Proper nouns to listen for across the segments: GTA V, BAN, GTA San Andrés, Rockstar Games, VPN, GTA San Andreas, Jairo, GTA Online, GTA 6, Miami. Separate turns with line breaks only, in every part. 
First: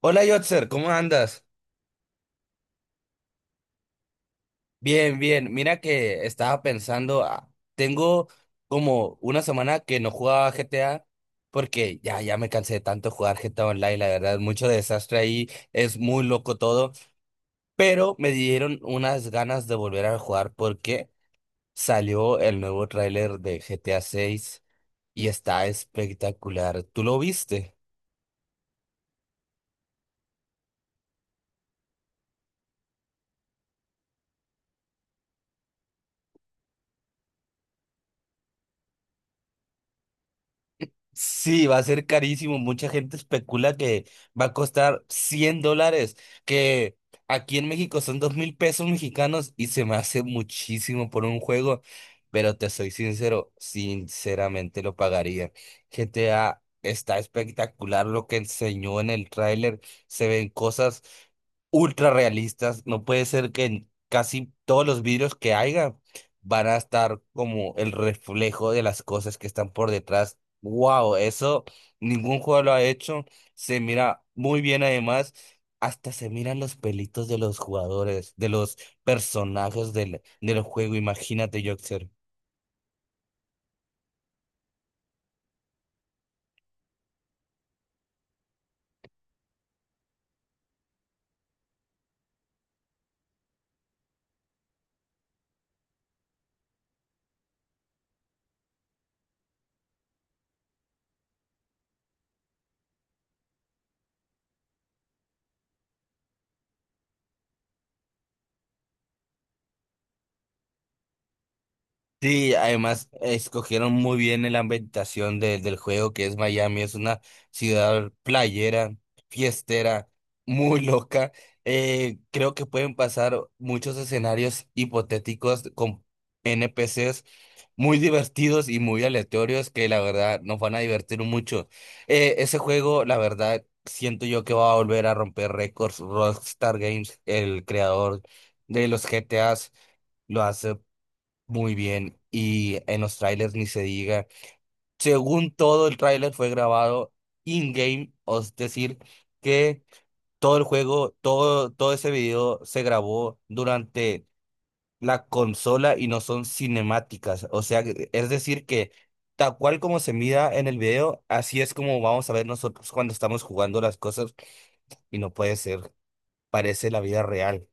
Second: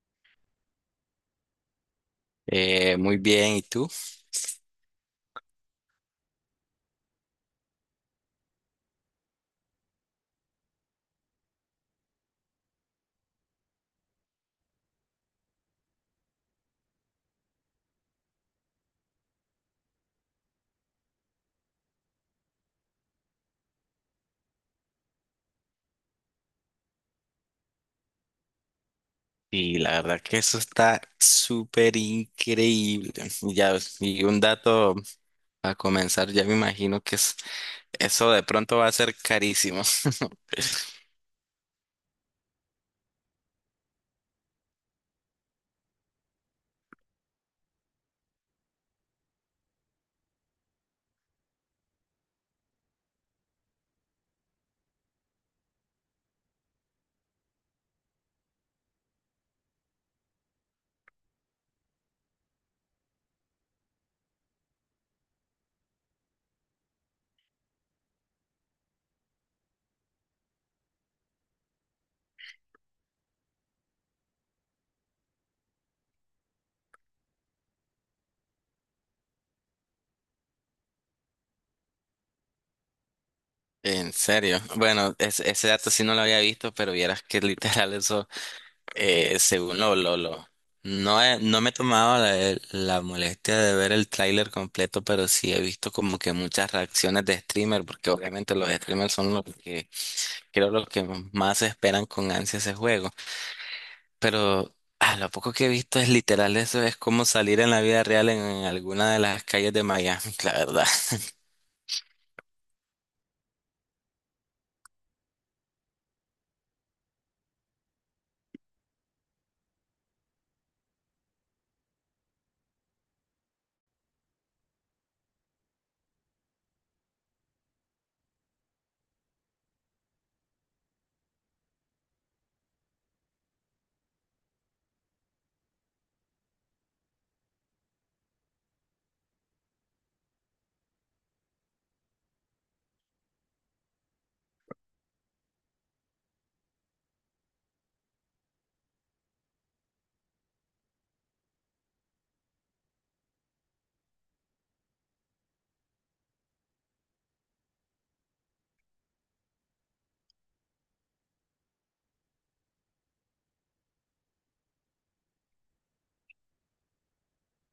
Hola Yotzer, ¿cómo andas?
Muy bien, ¿y tú?
Bien, bien. Mira que estaba pensando, ah, tengo como una semana que no jugaba GTA porque ya me cansé de tanto jugar GTA Online, la verdad, mucho desastre ahí, es muy loco todo, pero me dieron unas ganas de volver a jugar porque salió el nuevo tráiler de GTA 6 y está espectacular. ¿Tú lo viste?
Y la verdad que eso está súper increíble. Y ya, y un dato a comenzar, ya me imagino que es, eso de pronto va a ser carísimo.
Sí, va a ser carísimo. Mucha gente especula que va a costar $100, que aquí en México son 2,000 pesos mexicanos y se me hace muchísimo por un juego, pero te soy sincero, sinceramente lo pagaría. GTA está espectacular lo que enseñó en el tráiler, se ven cosas ultra realistas. No puede ser que en casi todos los vidrios que haya van a estar como el reflejo de las cosas que están por detrás. Wow, eso ningún juego lo ha hecho. Se mira muy bien además. Hasta se miran los pelitos de los jugadores, de los personajes del juego. Imagínate, Joxer.
En serio. Bueno, ese dato sí no lo había visto, pero vieras que literal eso, según lo. No, no me he tomado la molestia de ver el tráiler completo, pero sí he visto como que muchas reacciones de streamer, porque obviamente los streamers son los que creo lo que más esperan con ansia ese juego. Pero a lo poco que he visto es literal, eso es como salir en la vida real en, alguna de las calles de Miami, la verdad.
Sí, además escogieron muy bien en la ambientación del juego que es Miami, es una ciudad playera, fiestera, muy loca. Creo que pueden pasar muchos escenarios hipotéticos con NPCs muy divertidos y muy aleatorios que la verdad nos van a divertir mucho. Ese juego, la verdad, siento yo que va a volver a romper récords. Rockstar Games, el creador de los GTAs, lo hace. Muy bien, y en los trailers ni se diga. Según todo, el trailer fue grabado in-game, o es decir, que todo el juego, todo, todo ese video se grabó durante la consola y no son cinemáticas. O sea, es decir, que tal cual como se mira en el video, así es como vamos a ver nosotros cuando estamos jugando las cosas y no puede ser, parece la vida real.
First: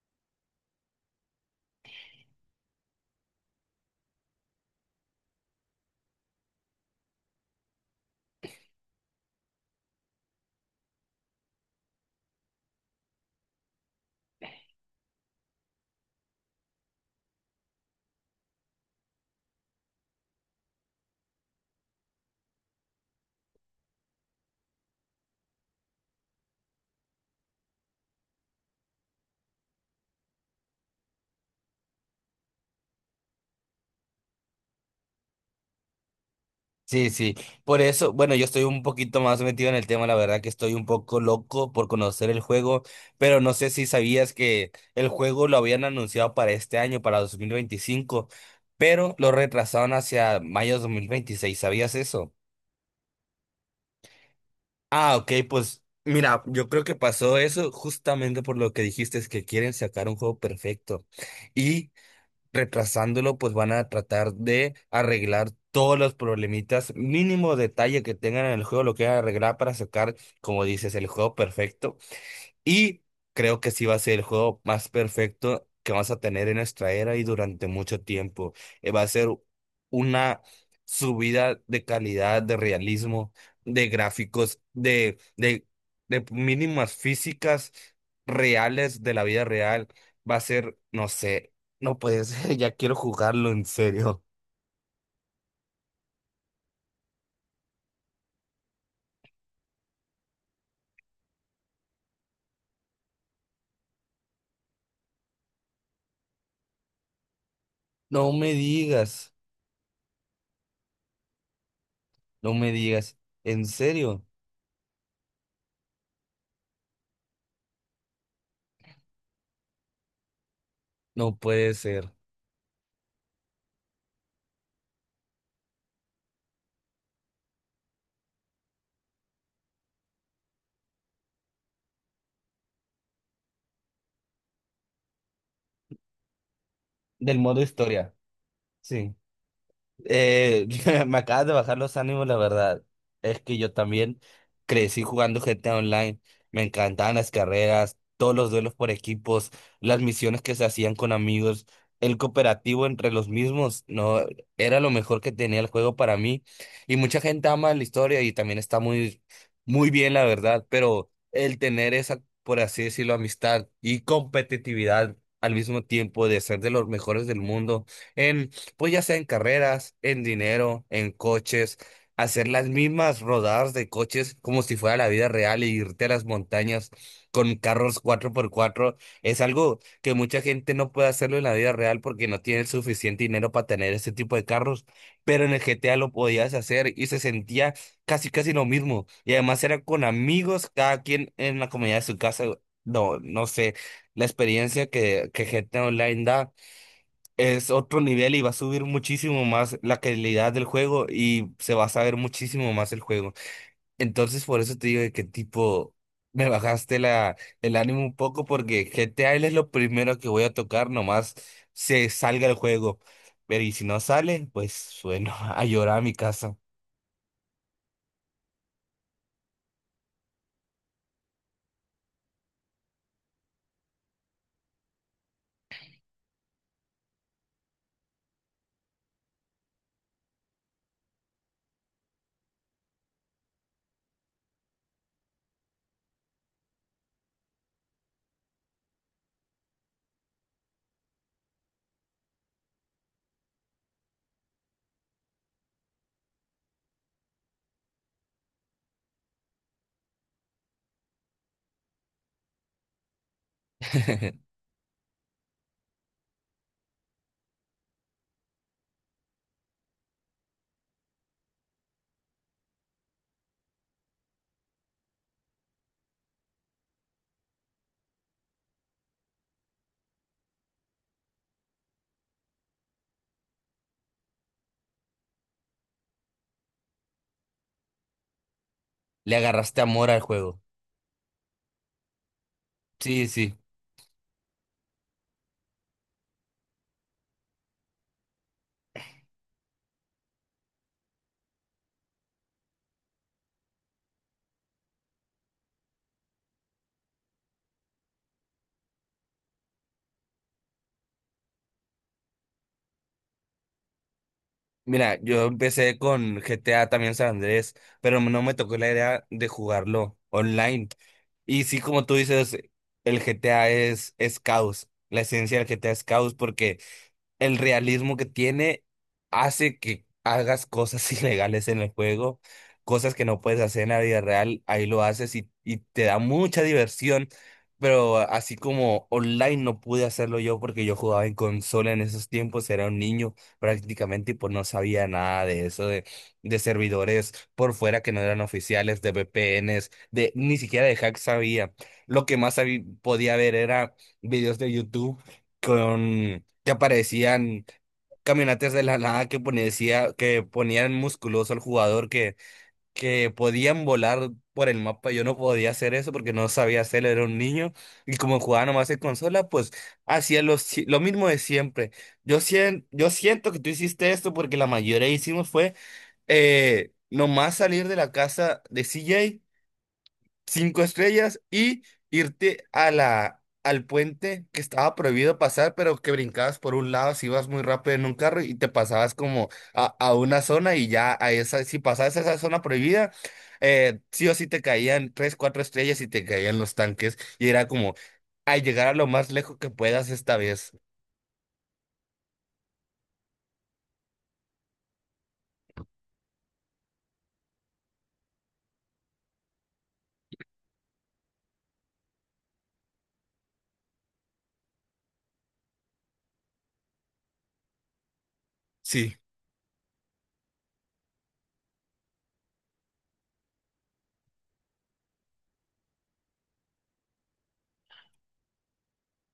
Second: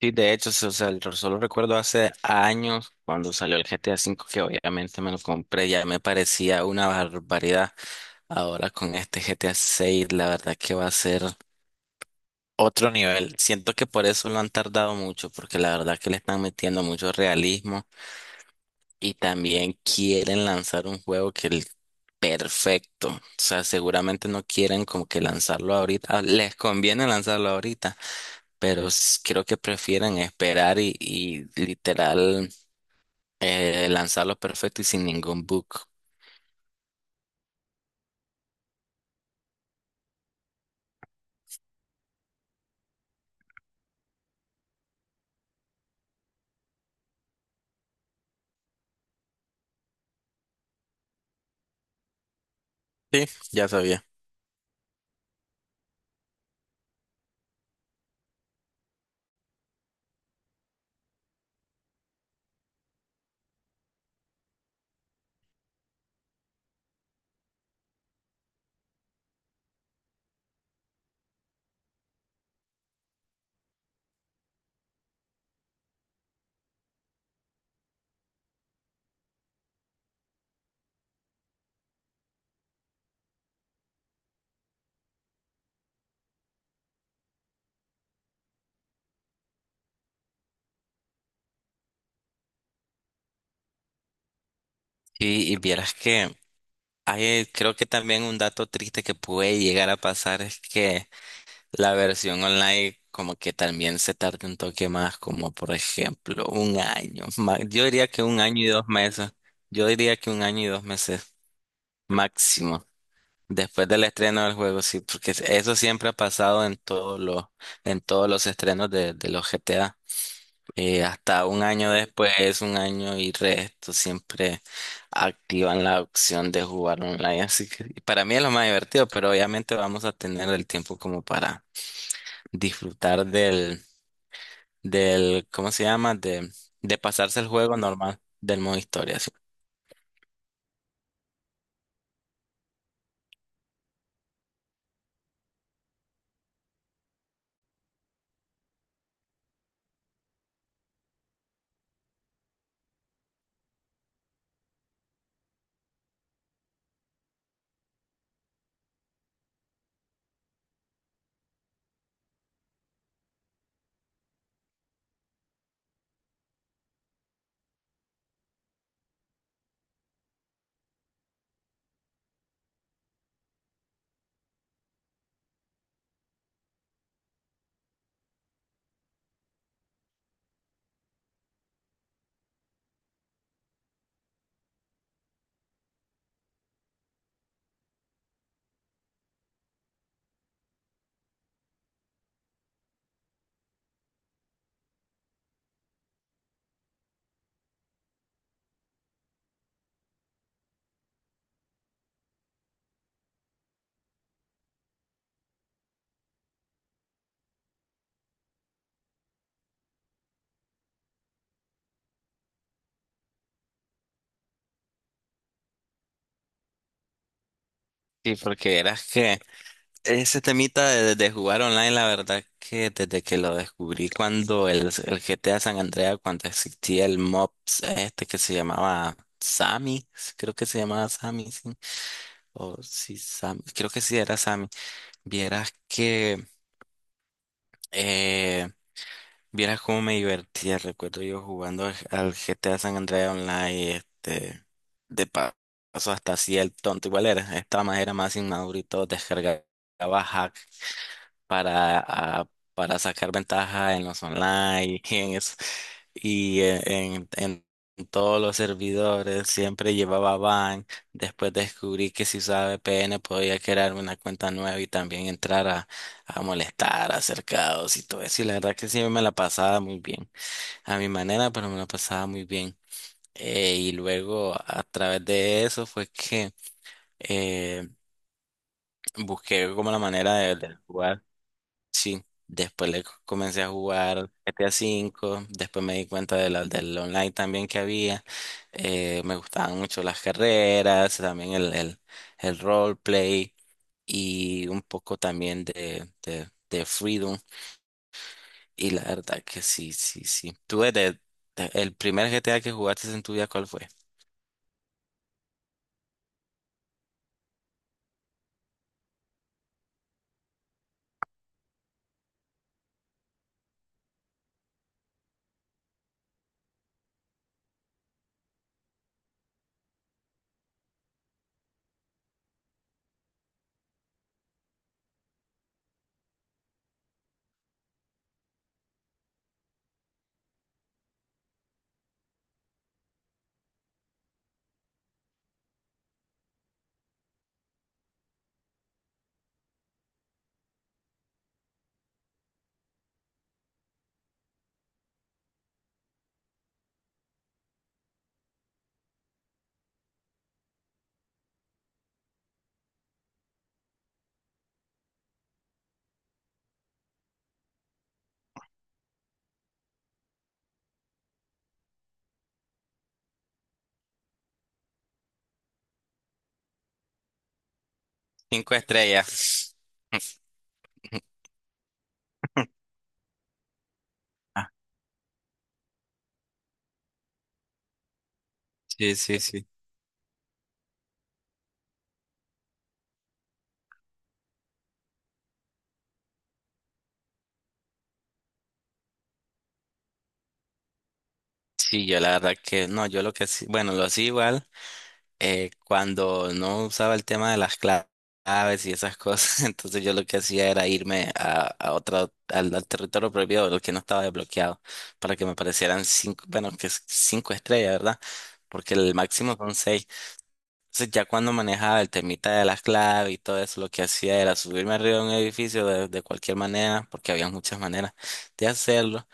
Sí, de hecho, o sea, solo recuerdo hace años cuando salió el GTA V, que obviamente me lo compré, ya me parecía una barbaridad. Ahora con este GTA 6, la verdad que va a ser otro nivel. Siento que por eso lo han tardado mucho, porque la verdad que le están metiendo mucho realismo. Y también quieren lanzar un juego que el perfecto. O sea, seguramente no quieren como que lanzarlo ahorita. Ah, les conviene lanzarlo ahorita, pero creo que prefieren esperar y literal lanzarlo perfecto y sin ningún bug.
Sí, sí. Por eso, bueno, yo estoy un poquito más metido en el tema, la verdad que estoy un poco loco por conocer el juego, pero no sé si sabías que el juego lo habían anunciado para este año, para 2025, pero lo retrasaron hacia mayo de 2026. ¿Sabías eso?
Sí, ya sabía.
Ah, ok, pues mira, yo creo que pasó eso justamente por lo que dijiste, es que quieren sacar un juego perfecto. Y retrasándolo, pues van a tratar de arreglar todos los problemitas, mínimo detalle que tengan en el juego, lo que arreglar para sacar, como dices, el juego perfecto. Y creo que sí va a ser el juego más perfecto que vamos a tener en nuestra era y durante mucho tiempo. Va a ser una subida de calidad, de realismo, de gráficos, de mínimas físicas reales de la vida real. Va a ser, no sé, no puede ser, ya quiero jugarlo en serio.
Y vieras que hay, creo que también un dato triste que puede llegar a pasar es que la versión online como que también se tarda un toque más, como por ejemplo un año. Yo diría que
No
un
me
año y dos
digas,
meses. Yo diría que un año y dos meses
no me
máximo.
digas, en
Después del
serio,
estreno del juego, sí, porque eso siempre ha pasado en todos los estrenos de los GTA.
no
Hasta un
puede
año
ser.
después, un año y resto, siempre activan la opción de jugar online. Así que para mí es lo más divertido, pero obviamente vamos a tener el tiempo como para disfrutar del, ¿cómo se llama? de
Del
pasarse el
modo
juego
historia,
normal del modo
sí.
historia. Sí,
Eh, Me acabas de bajar los ánimos, la verdad. Es que yo también crecí jugando GTA Online. Me encantaban las carreras, todos los duelos por equipos, las misiones que se hacían con amigos, el cooperativo entre los mismos. No, era lo mejor que tenía el juego para mí. Y mucha gente ama la historia y también está muy, muy bien, la verdad. Pero el tener esa, por así decirlo, amistad y competitividad al mismo tiempo de ser de los mejores del mundo. En pues ya sea en carreras, en dinero, en coches, hacer las mismas rodadas de coches como si fuera la vida real e irte a las montañas con carros cuatro por cuatro es algo que mucha gente no puede hacerlo en la vida real porque no tiene el suficiente dinero para tener ese tipo de carros, pero en el GTA lo podías hacer y se sentía casi casi lo mismo y además era con amigos, cada quien en la comunidad de su casa. No, no sé, la experiencia que GTA Online da es otro nivel y va a subir muchísimo más la calidad del juego y se va a saber muchísimo más el juego. Entonces, por eso te digo de que tipo, me bajaste el ánimo un poco porque GTA es lo primero que voy a tocar nomás se salga el juego. Pero y si no sale, pues bueno, a llorar a mi casa.
sí, porque eras que ese temita de jugar online, la verdad que desde que lo descubrí cuando el GTA San Andreas, cuando existía el mobs este que se llamaba Sammy, creo que se llamaba Sammy, sí, o sí, Sammy, creo que sí era Sammy, vieras que... eh, Vieras cómo me divertía, recuerdo yo jugando al GTA San Andreas Online, de paso hasta hacía el tonto, igual era, esta más era más inmaduro y todo, descargaba para, a- para sacar ventaja en los online y en todos los servidores. Siempre llevaba ban. Después descubrí que si usaba VPN podía crearme una cuenta nueva y también entrar a molestar, a hacer caos y todo eso. Y la verdad que sí me la pasaba muy bien. A mi manera, pero me la pasaba muy bien. Y luego a través de eso fue que eh,
Le
busqué
agarraste
como la
amor al
manera de,
juego.
de jugar. Sí, después le
Sí, sí.
comencé a jugar GTA V, después me di cuenta del online también que había. Me gustaban mucho las carreras, también el roleplay y un poco también de Freedom. Y la verdad que sí, sí, sí. ¿Tú el primer GTA que jugaste en tu vida, cuál fue?
Mira, yo empecé con GTA también San Andrés, pero no me tocó la idea de jugarlo online. Y sí, como tú dices, el GTA es caos. La esencia del GTA es caos porque el realismo que tiene hace que hagas cosas ilegales en el juego, cosas que no puedes hacer en la vida real, ahí lo haces y te da mucha diversión, pero así como online no pude hacerlo yo porque yo jugaba en consola en esos tiempos, era un niño prácticamente y pues no sabía nada de eso, de servidores por fuera que no eran oficiales, de VPNs, de, ni siquiera de hack sabía. Lo que más podía ver era videos de YouTube con te aparecían caminatas de la nada que que ponían musculoso al jugador que podían volar por el mapa. Yo no podía hacer eso porque no sabía hacerlo, era un niño. Y como jugaba nomás en consola, pues hacía lo, si- lo mismo de siempre. Yo siento que tú hiciste esto porque la mayoría hicimos fue nomás salir de la casa
Cinco
de CJ
estrellas.
cinco estrellas y irte a al puente que estaba prohibido pasar, pero que brincabas por un lado si ibas muy rápido en un carro y te pasabas
Sí, sí,
como
sí.
a una zona y ya a esa, si pasabas a esa zona prohibida, sí o sí te caían tres, cuatro estrellas y te caían los tanques y era como a llegar a lo más lejos que puedas esta vez.
Sí, yo la verdad que no, yo lo que sí, bueno, lo hacía igual. Cuando no usaba el tema de las claves y esas cosas, entonces yo lo que hacía era irme a otra, al territorio prohibido, lo que no estaba desbloqueado, para que me aparecieran cinco, bueno, que es cinco estrellas, ¿verdad? Porque
Sí.
el máximo son seis. Entonces ya cuando manejaba el temita de las claves y todo eso, lo que hacía era subirme arriba de un edificio de cualquier manera, porque había muchas maneras de hacerlo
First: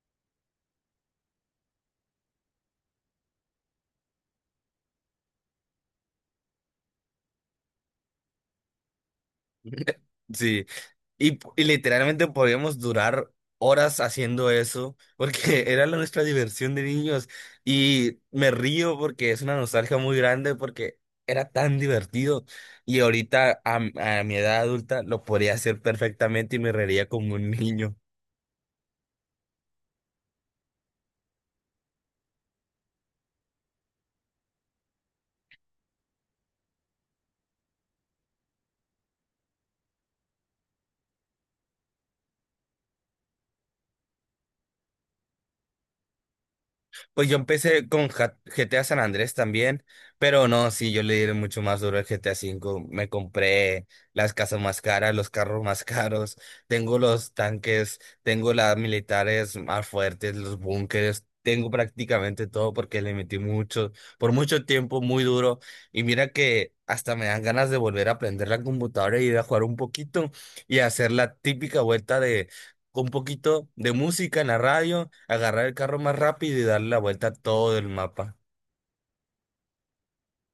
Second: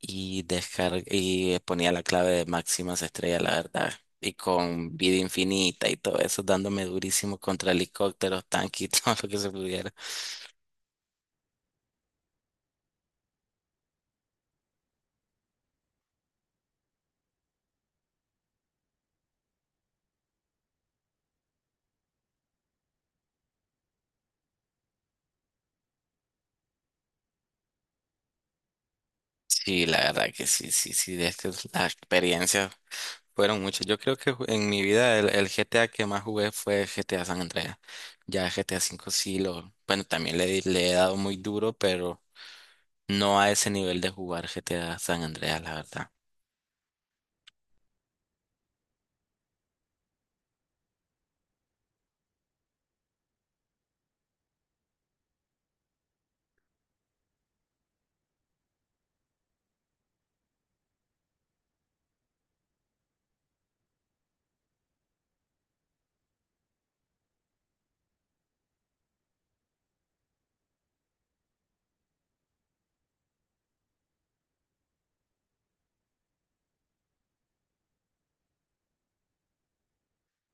y ponía la clave de máximas estrellas, la verdad. Y con vida infinita y todo eso, dándome durísimo contra helicópteros, tanques y todo lo que se pudiera.
Sí, y literalmente podíamos durar horas haciendo eso, porque era nuestra diversión de niños. Y me río porque es una nostalgia muy grande, porque era tan divertido. Y ahorita, a mi edad adulta, lo podría hacer perfectamente y me reiría como un niño.
Sí, la verdad que sí, sí, sí, es que las experiencias fueron muchas. Yo creo que en mi vida el GTA que más jugué fue GTA San Andreas. Ya GTA V sí lo, bueno, también le he dado muy duro, pero no a ese nivel de jugar GTA San Andreas, la verdad.
Pues yo empecé con GTA San Andrés también, pero no, sí, yo le di mucho más duro al GTA V. Me compré las casas más caras, los carros más caros, tengo los tanques, tengo las militares más fuertes, los búnkeres, tengo prácticamente todo porque le metí mucho, por mucho tiempo, muy duro. Y mira que hasta me dan ganas de volver a aprender la computadora y ir a jugar un poquito y hacer la típica vuelta con un poquito de música en la radio, agarrar el carro más rápido y darle la vuelta a todo el mapa.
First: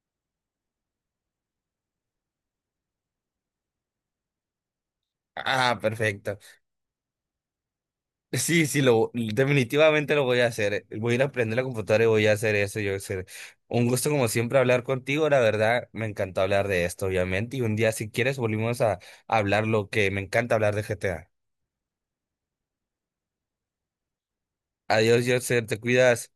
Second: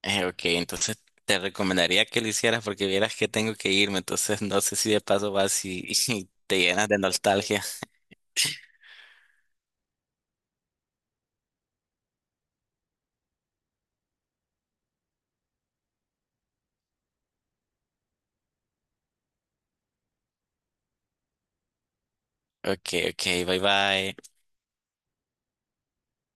Ok, entonces te recomendaría que lo hicieras porque vieras que tengo que irme, entonces no sé si de paso vas
Ah,
y, y
perfecto.
te llenas de nostalgia.
Sí, sí, definitivamente lo voy a hacer. Voy a ir a aprender la computadora y voy a hacer eso. Yo sé. Un gusto como siempre hablar contigo. La verdad, me encantó hablar de esto, obviamente. Y un día, si quieres, volvimos a hablar lo que me encanta hablar de GTA.
Ok, ok, bye bye.
Adiós, Joseph, te cuidas.